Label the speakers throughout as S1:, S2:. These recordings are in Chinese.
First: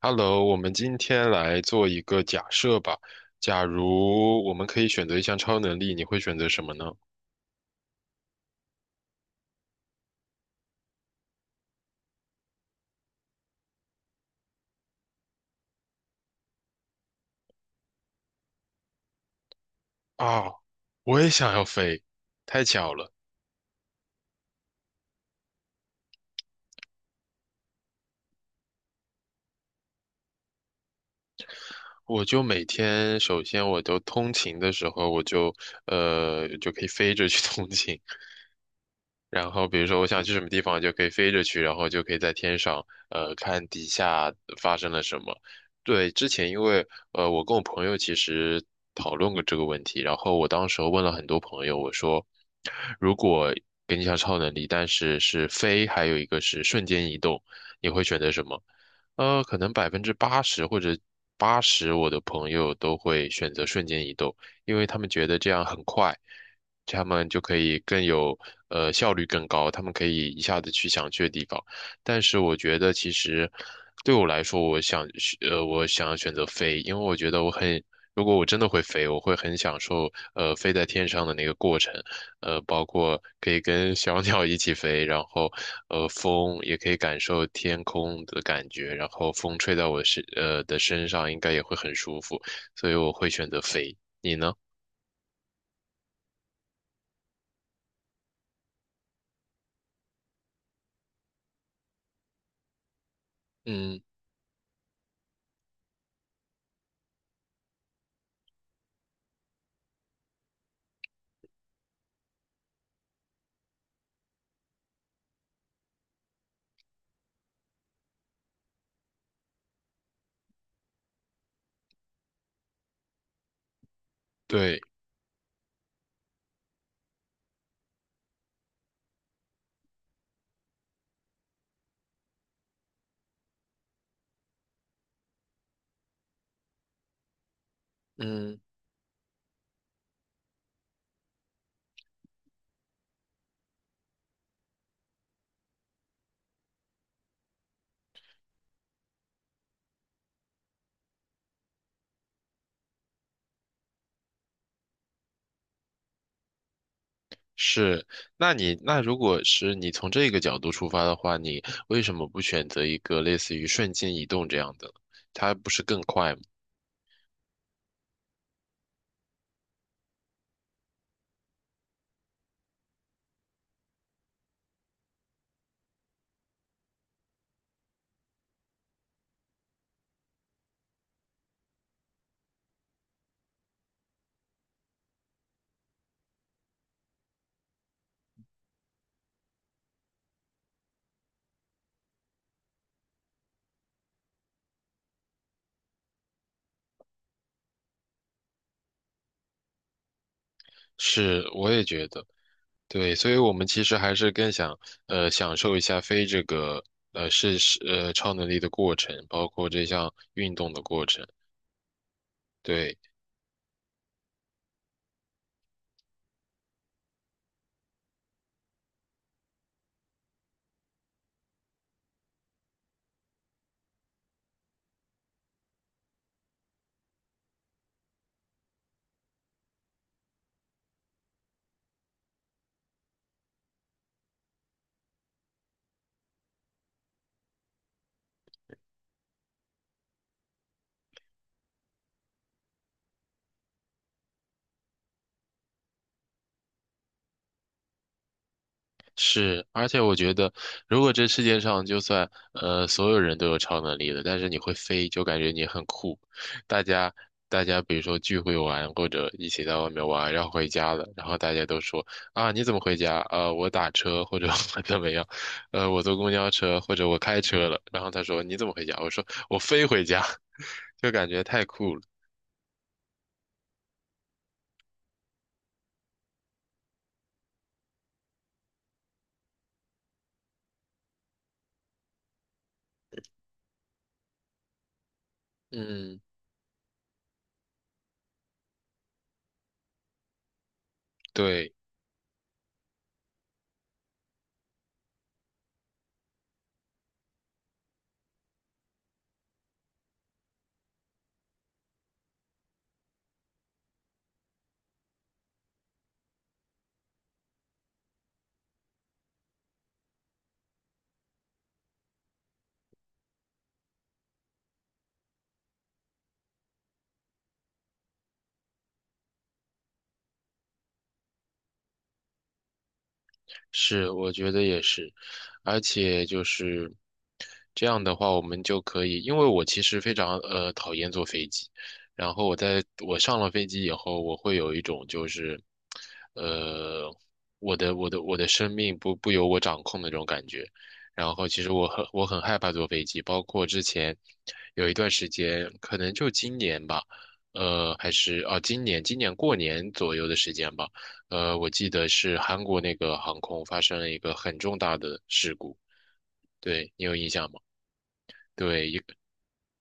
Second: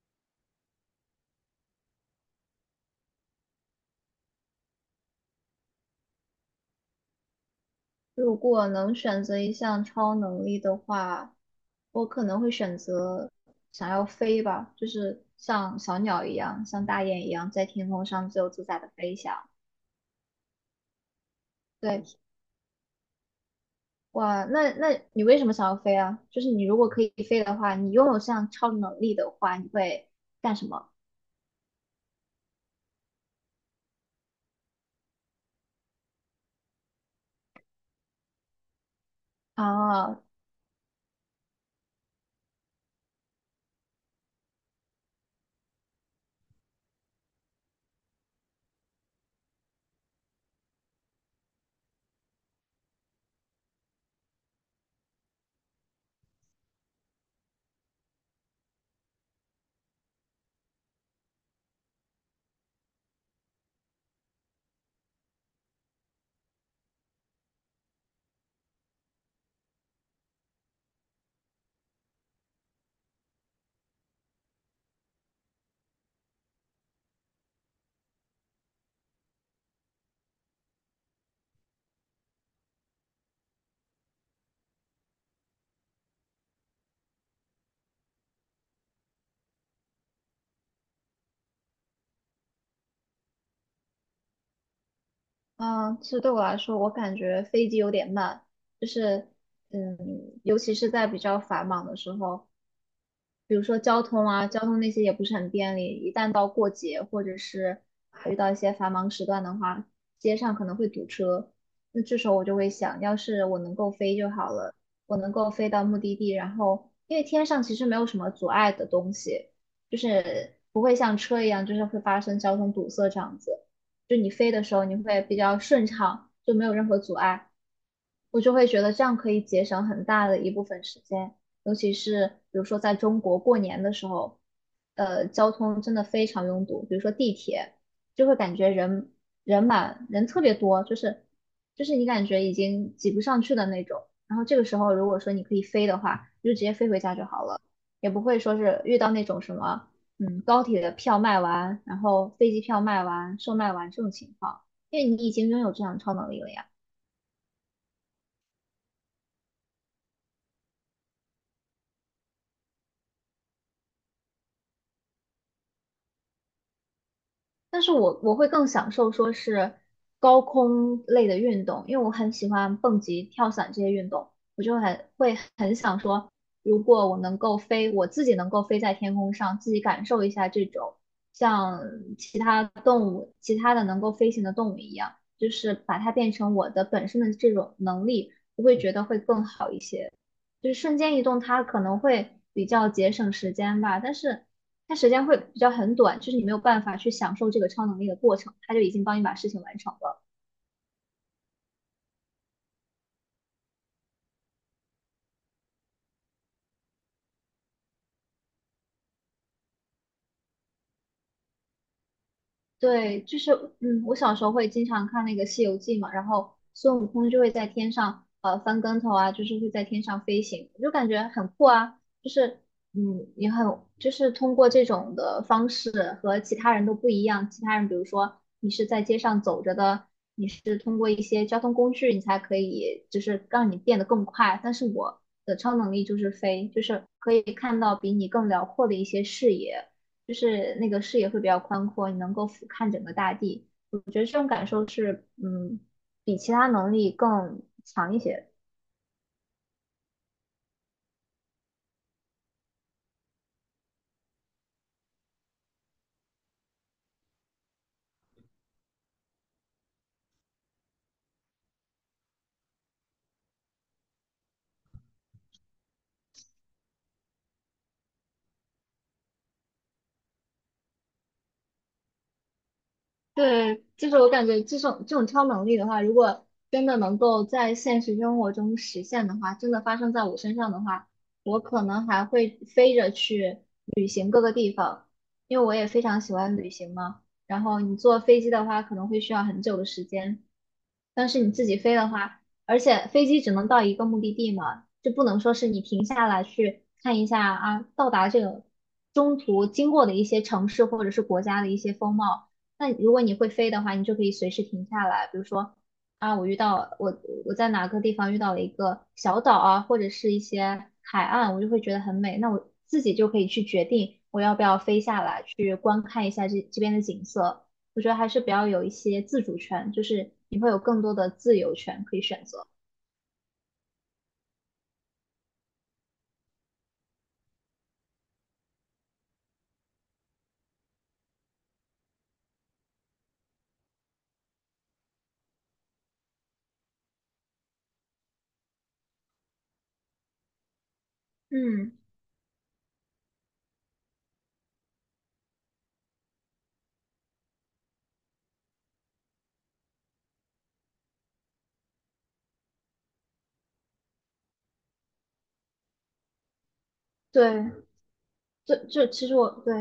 S1: Hello，我们今天来做一个假设吧。假如我们可以选择一项超能力，你会选择什么呢？
S2: 如果能选择一项超能力的话，我可能会选择想要飞吧，就是像小鸟一样，像大雁一样，在天空上自由自在的飞翔。
S1: 啊，我也想要飞，
S2: 对，
S1: 太巧了。
S2: 哇，那你为什么想要飞啊？就是你如果可以飞的话，你拥有这样超能力的话，你会干什么
S1: 我就每天，首先我都通勤的时候，我就可以飞着去 通勤。然后比如说我
S2: 啊？
S1: 想去什么地方，就可以飞着去，然后就可以在天上，看底下发生了什么。对，之前因为我跟我朋友其实讨论过这个问题，然后我当时候问了很多朋友，我说，如果给你一项超能力，但是是飞，还有一个是瞬间移动，你会选择什么？可能百分之八十或者八十我的朋友都会选择瞬间移动，因为他们觉得这样很快。他们就可以更有呃效率更高，他们可以一下子去想去的地方。但是我觉得其实对我来说，我想要选择飞，因为我觉得我很。如果我真的会飞，我会很享受，飞在天上的那个过程，包括可以跟小 鸟一起飞，然后，风也可以感受天空的感觉，然后风吹在我身上，应该也会很舒服，所以我会选择飞。你呢？
S2: 啊，其实对我来说，我感觉飞机有点慢，就是嗯，尤其是在比较繁忙的时候。比如说
S1: 嗯，
S2: 交通啊，交通那些也不是很便利，一旦到过节或者是遇到一些繁忙时段的话，街上可能会堵车。那这时候我就会想，要是我能够飞就好了，我能够飞到目的地，然后因为天上其实没有什么阻碍的东西，就是不会像车一样，就是会发生交通堵塞这样子。就你飞的时
S1: 对，
S2: 候，你会比较顺畅，就没有任何阻碍。我就会觉得这样可以节省很大的一部分时间，尤其是比如说在中国过年的时候，交通真的非常拥堵，比如说地铁，就会感
S1: 嗯。
S2: 觉人人满人特别多，就是你感觉已经挤不上去的那种。然后这个时候，如果说你可以飞的话，你就直接飞回家就好了，也不会说是遇到那种什么，嗯，高铁的票卖完，然后飞机票卖完、售卖完这种情况，因为你已经拥有这样的超能力了呀。
S1: 是，那你那如果是你从这个角度出发的话，你为什么不选择一个类似于瞬间移动这样的呢？它不是更快吗？
S2: 但是我会更享受说是高空类的运动，因为我很喜欢蹦极、跳伞这些运动，我就很会很想说，如果我能够飞，我自己能够飞在天空上，自己感受一下这种像其他动物、其他的能够飞行的动物一样，就是把它变成我的本身的这种能力，我会觉得会更好一些。就是瞬间移动，它可能会比较节省时间吧，但是它时间会比较很短，就是你没有办法去享受这个超能力的过程，它就已经帮你把事情完成了。
S1: 是，我也觉得，对，所以我们其实还是更想享受一下飞这个超能力的过程，包括这项运动的过程。对，
S2: 对，就是嗯，我小时候会经常看那个《西游记》嘛，然后孙悟空就会在天上翻跟头啊，就是会在天上飞行，我就感觉很酷啊，就是嗯也很就是通过这种的方式和其他人都不一样，其他人比如说你是在街上走着的，你是通过一些交通工具你才可以就是让你变得更快，但是我的超能力就是飞，就是可以看到比你更辽阔的一些视野。就是那个视野会比较宽阔，你能够俯瞰整个大地。我觉得这种感受是，嗯，比其他能力更强一些。
S1: 是，而且我觉得，如果这世界上就算所有人都有超能力的，但是你会飞，就感觉你很酷。大家大家比如说聚会玩，或者一起在外面玩，然后回家了，然后大家都说啊你怎么回家？我打车或者 我怎么样？我坐公交车或者我开车了。然后他说你怎么回家？我说我飞回家，就感觉太酷了。
S2: 对，就是我感觉这种超能力的话，如果真的能够在现实生活中实现的话，真的发生在我身上的话，我可能还会飞着去旅行各个地方，因为我也非
S1: 嗯，
S2: 常喜欢旅行嘛。然后你坐飞机的话，可能会需要很久的时间，但是你自
S1: 对。
S2: 己飞的话，而且飞机只能到一个目的地嘛，就不能说是你停下来去看一下啊，到达这个中途经过的一些城市或者是国家的一些风貌。那如果你会飞的话，你就可以随时停下来，比如说啊，我遇到我我在哪个地方遇到了一个小岛啊，或者是一些海岸，我就会觉得很美。那我自己就可以去决定我要不要飞下来去观看一下这这边的景色。我觉得还是比较有一些自主权，就是你会有更多的自由权可以选择。
S1: 是，我觉得也是，而且就是这样的话，我们就可以，因为我其实非常讨厌坐飞机，然后我在我上了飞机以后，我会有一种就是，呃，我的生命不由我掌控的那种感觉，然后其实我
S2: 嗯
S1: 很我很害怕坐飞机，包括之前有一段时间，可能就今年吧，呃，还是啊今年过年左右的时间吧。我记得是韩国那个航空发生了一个很重大的事故，对，你有印象吗？
S2: 对，这
S1: 对，
S2: 这其实我对，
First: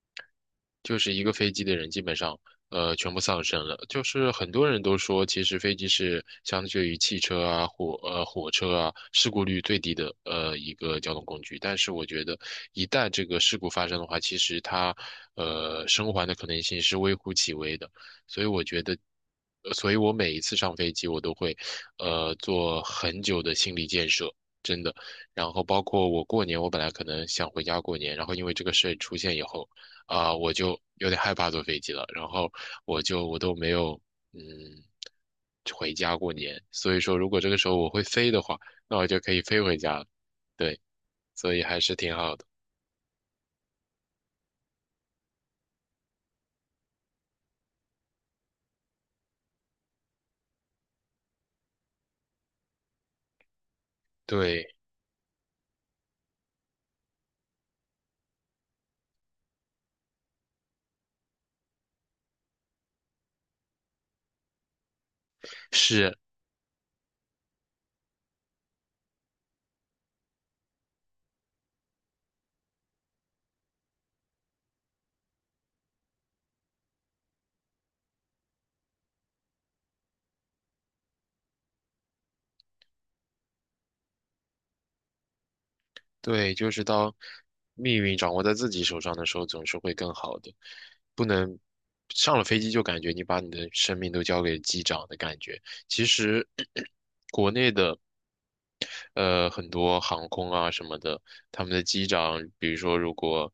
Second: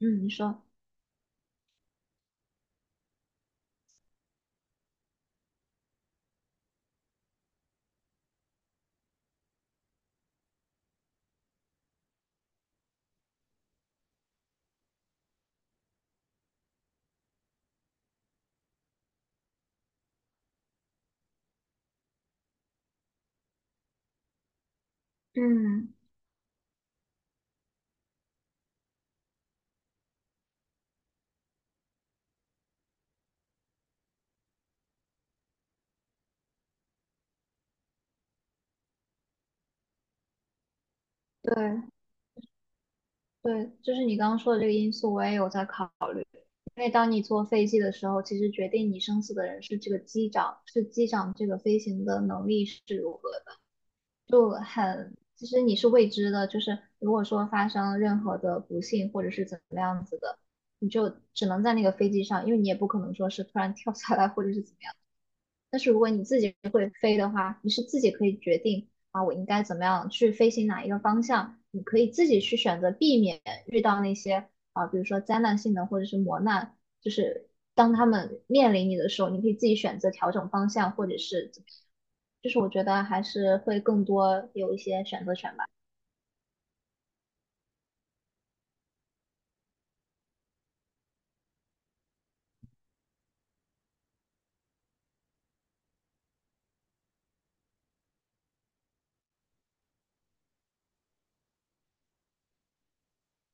S2: 嗯，你说。
S1: 就是一个飞机的人基本上，全部丧生了。就是很多人都说，其实飞机是相对于汽车啊、火车啊，事故率最低的一个交通工具。但是我觉得，一旦这个事故发生的话，其实它生还的可能性是微乎其微的。所以我觉得，所以我每一次上飞机，我都会做很久的心理建设。真的，然后包
S2: 嗯，
S1: 括我过年，我本来可能想回家过年，然后因为这个事出现以后，我就有点害怕坐飞机了，然后我就我都没有嗯回家过年，所以说如果这个时候我会飞的话，那我就可以飞回家了，对，所以还
S2: 对，
S1: 是挺好的，
S2: 对，就是你刚刚说的这个因素，我也有在考因为当你坐飞机的时候，其实决定你生死的人是这个机长，是机长这个飞行的能力是如何的，就
S1: 对，
S2: 很其实你是未知的，就是如果说发生任何的不幸或者是怎么样子的，你就只能在那个飞机上，因为你也不可能说是突然跳下来或者是怎么样。但是如果
S1: 是，
S2: 你自己会飞的话，你是自己可以决定啊，我应该怎么样去飞行哪一个方向，你可以自己去选择避免遇到那些啊，比如说灾难性的或者是磨难，就是当他们面临你的时候，你可以自己选择调整方向，或者是就是我觉得还是会更多有一些选择权吧。
S1: 对，就是当命运掌握在自己手上的时候，总是会更好的，不能上了飞机就感觉你把你的生命都交给机长的感觉，其实 国内的。很多航空啊什么的，他们的机长，比如说如果，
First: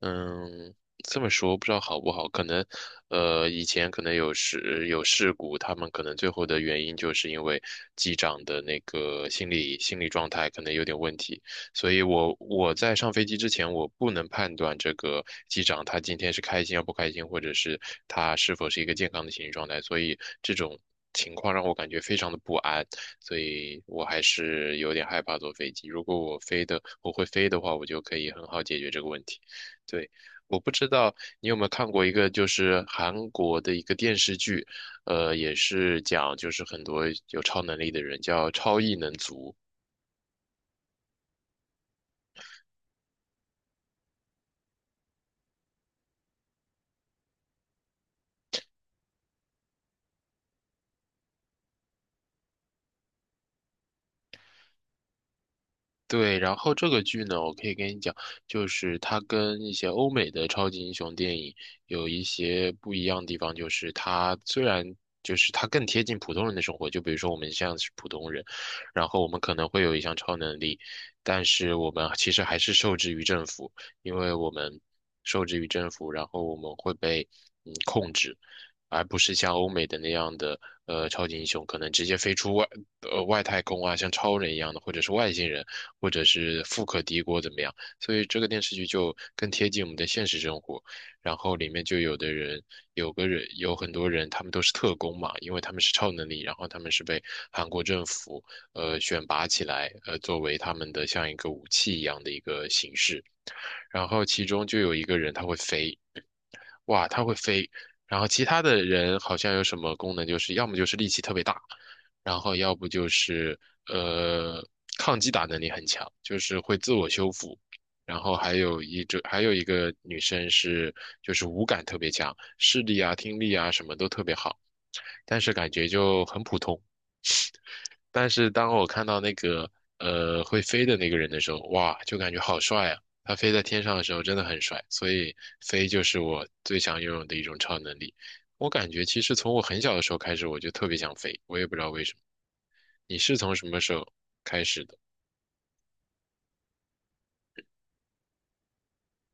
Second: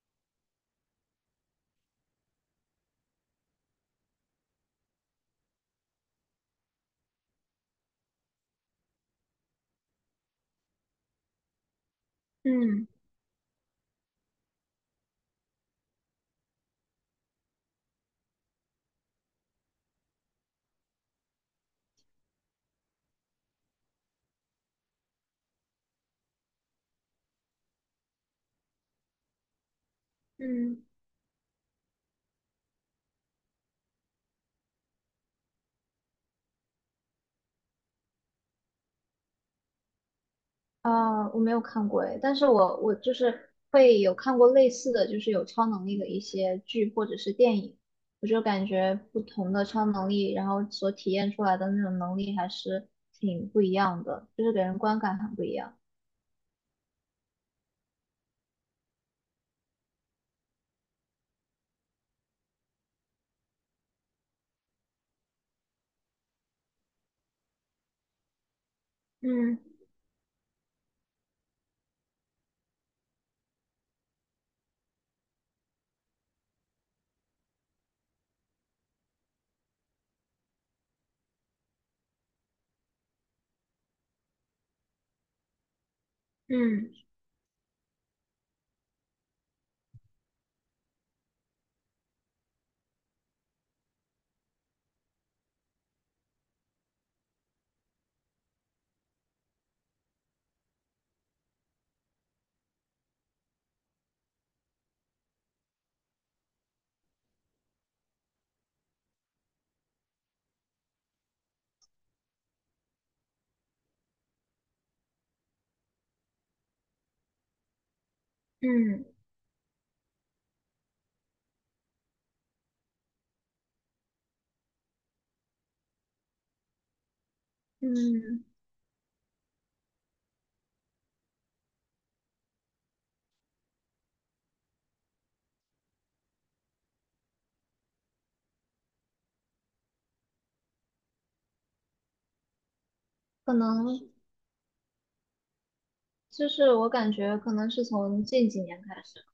S1: 嗯，这么说不知道好不好，可能，以前可能有事故，他们可能最后的原因就是因为机长的那个心理状态可能有点问题，所以我
S2: 嗯
S1: 在上飞机之前，我不能判断这个机长他今天是开心要不开心，或者是他是否是一个健康的心理状态，所以这种情况让我感觉非常的不安。所以我还是有点害怕坐飞机。如果我飞的，我会飞的话，我就可以很好解决这个问题。对，我不
S2: 嗯，
S1: 知道你有没有看过一个就是韩国的一个电视剧，也是讲就是很多有超能力的人叫超异能族。
S2: 啊，我没有看过诶，但是我就是会有看过类似的就是有超能力的一些剧或者是电影，我就感觉不同的超能力，然后所体验出来的那种能力还是挺不一样的，就是给人观感很不一样。
S1: 对，然后这个剧呢，我可以跟你讲，就是它跟一些欧美的超级英雄电影有一些不一样的地方，就是它虽然就是它更贴近普通人的生活，就比如说我们像是普通人，然后我们可
S2: 嗯
S1: 能会有一项超能力，但是我们其实还是受制于政府，因为我们受制于政府，然后我们会被控制。而不是像欧美的那样的，超级英雄可能直接飞出外太空啊，像超人一样的，或者是外星人，或者是富
S2: 嗯
S1: 可敌国怎么样？所以这个电视剧就更贴近我们的现实生活。然后里面就有的人，有个人，有很多人，他们都是特工嘛，因为他们是超能力，然后他们是被韩国政府选拔起来，作为他们的像一个武器一样的一个形式。然后其中就有一个人他会飞，哇，他会飞，然后其他的人好像有什么功能，就是要么就是力气特别大，然后要不就是呃抗击打能力很强，就是会自我修复，然后还有一
S2: 嗯
S1: 种还有一个女生是就是五感特别强，视力啊、听力啊什么都特别好，但是感觉就很普通。但
S2: 嗯
S1: 是当我看到那个会飞的那个人的时候，哇，就感觉好帅啊！他飞在天上的时候真的很帅，所以飞就是我最想拥有的一种超能力。我感觉其实从我很小的时候开始，我就特别想飞，我也不知道为什么。你是
S2: 可
S1: 从什么时
S2: 能
S1: 候开始的？
S2: 就是我感觉可能是从近几年开始。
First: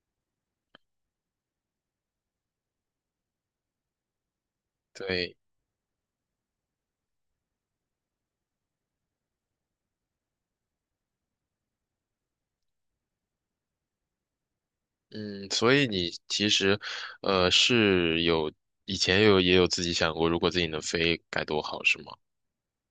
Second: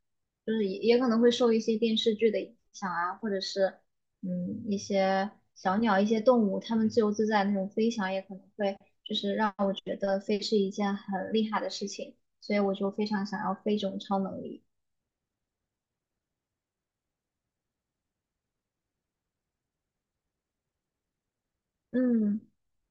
S2: 就是也可能会受一些电视剧的影响啊，或者是嗯一些
S1: 对，
S2: 小鸟、一些动物，它们自由自在那种飞翔，也可能会就是让我觉得飞是一件很厉害的事情，所以我就非常想要飞这种超能力。
S1: 嗯，所以你其实，是有以前有也有自己想过，如果自己能飞该多好，是吗？
S2: 嗯。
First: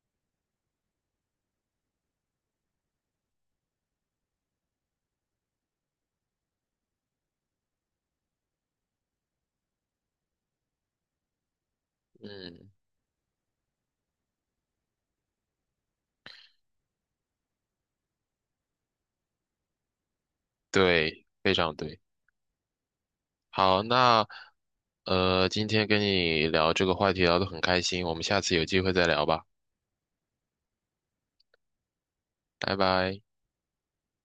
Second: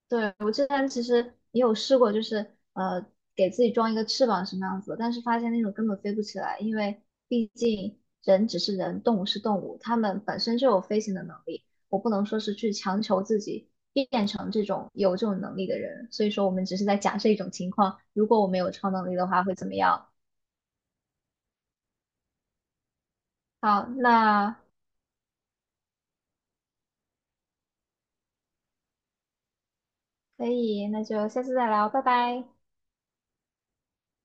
S2: 对，我之前其实也有试过，就是给自己装一个翅膀什么样子的但是发现那种根本飞不起来，因为毕竟人只是人，动物是动物，它们本身就有飞行的能力，我不能说是
S1: 嗯，
S2: 去强求自己变成这种有这种能力的人。所以说，我们只是在假设一种情况，如果我们有超能力的话会怎么样？
S1: 对，非常对。好，
S2: 好，
S1: 那
S2: 那
S1: 今天跟你聊这个话题聊得很开心，我们下次有机会再聊吧，
S2: 可以，那就下次再聊，拜拜。
S1: 拜拜。